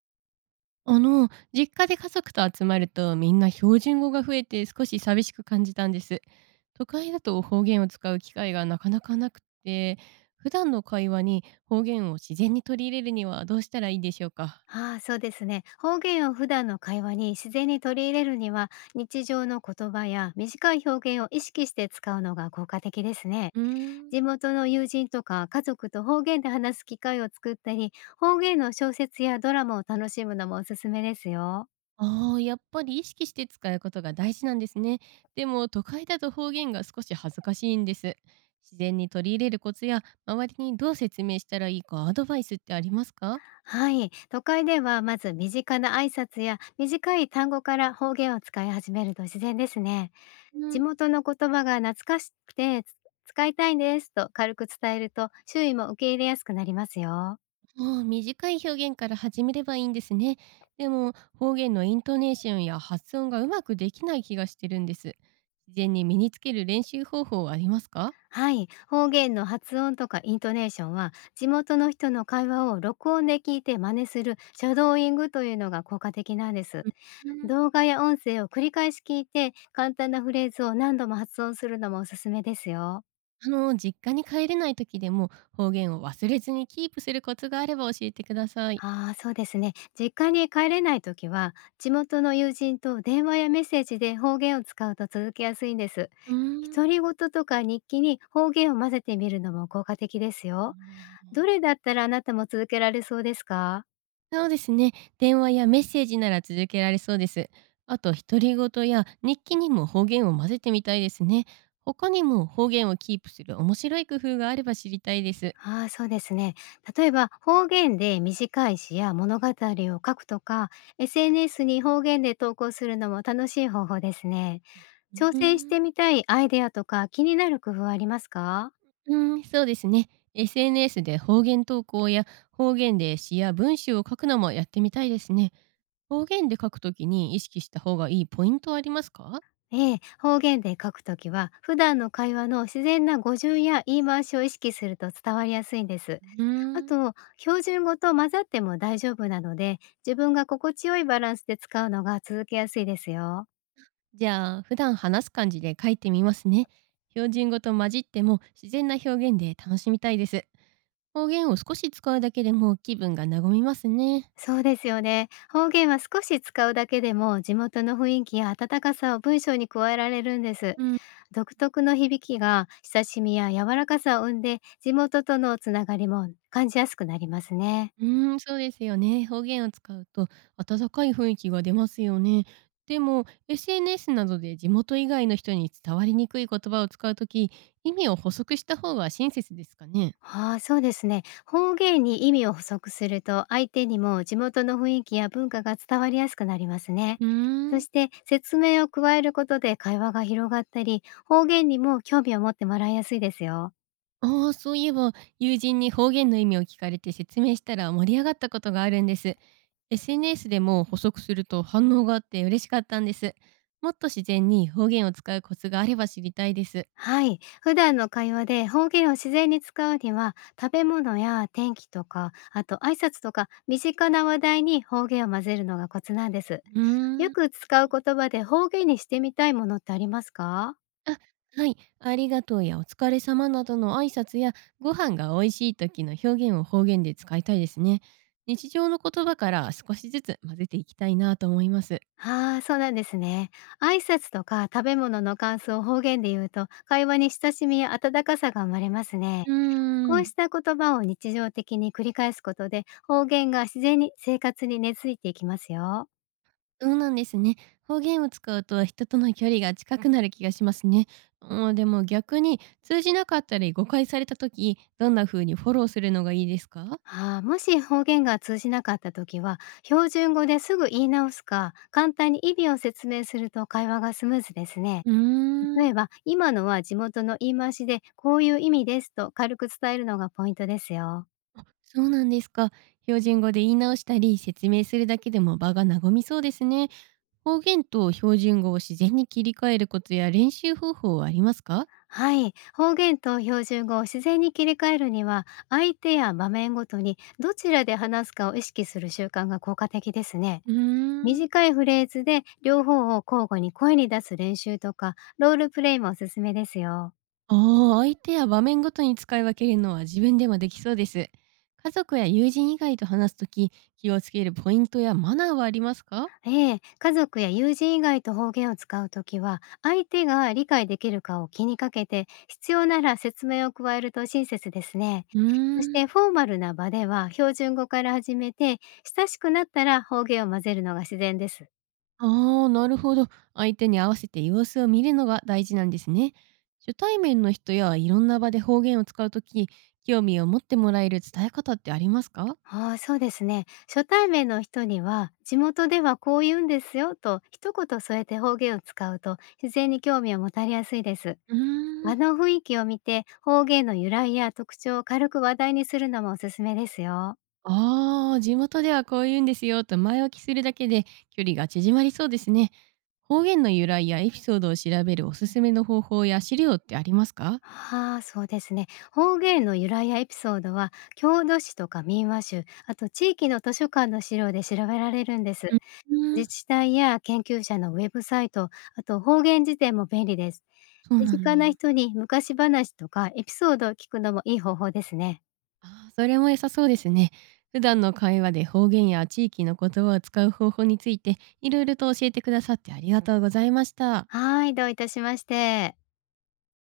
実家で家族と集まるとみんな標準語が増えて少し寂しく感じたんです。都会だと方言を使う機会がなかなかなくて、普段の会話に方言を自然に取り入れるにはどうしたらいいでしょうか？ああ、そうですね。方言を普段の会話に自然に取り入れるには、日常の言葉や短い表現を意識して使うのが効果的ですね。うーん。地元の友人とか家族と方言で話す機会を作ったり、方言の小説やドラマを楽しむのもおすすめですよ。ああ、やっぱり意識して使うことが大事なんですね。でも都会だと方言が少し恥ずかしいんです。自然に取り入れるコツや周りにどう説明したらいいかアドバイスってありますか？はい。都会ではまず身近な挨拶や短い単語から方言を使い始めると自然ですね。地元の言葉が懐かしくて、使いたいんですと軽く伝えると、周囲も受け入れやすくなりますよ。ああ、短い表現から始めればいいんですね。でも方言のイントネーションや発音がうまくできない気がしてるんです。自然に身につける練習方法はありますか？はい、方言の発音とかイントネーションは、地元の人の会話を録音で聞いて真似するシャドーイングというのが効果的なんです。うん。動画や音声を繰り返し聞いて、簡単なフレーズを何度も発音するのもおすすめですよ。実家に帰れない時でも方言を忘れずにキープするコツがあれば教えてください。ああ、そうですね。実家に帰れないときは、地元の友人と電話やメッセージで方言を使うと続けやすいんです。うん。独り言とか日記に方言を混ぜてみるのも効果的ですよ。どれだったらあなたも続けられそうですか？そうですね。電話やメッセージなら続けられそうです。あと、独り言や日記にも方言を混ぜてみたいですね。他にも方言をキープする面白い工夫があれば知りたいです。ああ、そうですね。例えば方言で短い詩や物語を書くとか、SNS に方言で投稿するのも楽しい方法ですね。う挑ー戦してん。みたいアイデアとか気になる工夫はありますか？うーん、そうですね。SNS で方言投稿や方言で詩や文集を書くのもやってみたいですね。方言で書くときに意識した方がいいポイントはありますか？ええ、方言で書くときは、普段の会話の自然な語順や言い回しを意識すると伝わりやすいんです。うーあん。と、標準語と混ざっても大丈夫なので、自分が心地よいバランスで使うのが続けやすいですよ。じゃあ普段話す感じで書いてみますね。標準語と混じっても自然な表現で楽しみたいです。方言を少し使うだけでも気分が和みますね。そうですよね。方言は少し使うだけでも、地元の雰囲気や温かさを文章に加えられるんです。うん。独特の響きが親しみや柔らかさを生んで、地元とのつながりも感じやすくなりますね。うーん、そうですよね。方言を使うと温かい雰囲気が出ますよね。でも SNS などで地元以外の人に伝わりにくい言葉を使うとき、意味を補足した方が親切ですかね。ああ、そうですね。方言に意味を補足すると、相手にも地元の雰囲気や文化が伝わりやすくなりますね。うーそん。して、説明を加えることで会話が広がったり、方言にも興味を持ってもらいやすいですよ。ああ、そういえば、友人に方言の意味を聞かれて説明したら盛り上がったことがあるんです。SNS でも補足すると反応があって嬉しかったんです。もっと自然に方言を使うコツがあれば知りたいです。はい。普段の会話で方言を自然に使うには、食べ物や天気とか、あと挨拶とか、身近な話題に方言を混ぜるのがコツなんです。うーよん。く使う言葉で方言にしてみたいものってありますか？あ、はい。ありがとうやお疲れ様などの挨拶や、ご飯が美味しい時の表現を方言で使いたいですね。日常の言葉から少しずつ混ぜていきたいなと思います。ああ、そうなんですね。挨拶とか食べ物の感想を方言で言うと、会話に親しみや温かさが生まれますね。うこーうん。した言葉を日常的に繰り返すことで、方言が自然に生活に根付いていきますよ。そうなんですね。方言を使うと人との距離が近くなる気がしますね。うん、でも逆に通じなかったり誤解された時、どんな風にフォローするのがいいですか？ああ、もし方言が通じなかった時は、標準語ですぐ言い直すか、簡単に意味を説明すると会話がスムーズですね。うー例えん。ば、今のは地元の言い回しで、こういう意味ですと軽く伝えるのがポイントですよ。そうなんですか。標準語で言い直したり説明するだけでも場が和みそうですね。方言と標準語を自然に切り替えるコツや練習方法はありますか？はい、方言と標準語を自然に切り替えるには、相手や場面ごとにどちらで話すかを意識する習慣が効果的ですね。うーん。短いフレーズで両方を交互に声に出す練習とか、ロールプレイもおすすめですよ。ああ、相手や場面ごとに使い分けるのは自分でもできそうです。家族や友人以外と話すとき、気をつけるポイントやマナーはありますか？ええ、家族や友人以外と方言を使うときは、相手が理解できるかを気にかけて、必要なら説明を加えると親切ですね。うーそしん、てフォーマルな場では標準語から始めて、親しくなったら方言を混ぜるのが自然です。ああ、なるほど。相手に合わせて様子を見るのが大事なんですね。初対面の人やいろんな場で方言を使うとき、興味を持ってもらえる伝え方ってありますか？ああ、そうですね。初対面の人には、地元ではこう言うんですよと一言添えて方言を使うと、自然に興味を持たれやすいです。うー場ん。の雰囲気を見て、方言の由来や特徴を軽く話題にするのもおすすめですよ。ああ、地元ではこう言うんですよと前置きするだけで距離が縮まりそうですね。方言の由来やエピソードを調べるおすすめの方法や資料ってありますか？ああ、そうですね。方言の由来やエピソードは、郷土史とか民話集、あと地域の図書館の資料で調べられるんです。うん。う自ん。治体や研究者のウェブサイト、あと方言辞典も便利です。そう身なんだ。近な人に昔話とかエピソードを聞くのもいい方法ですね。ああ、それも良さそうですね。普段の会話で方言や地域の言葉を使う方法についていろいろと教えてくださってありがとうございました。はい、どういたしまして。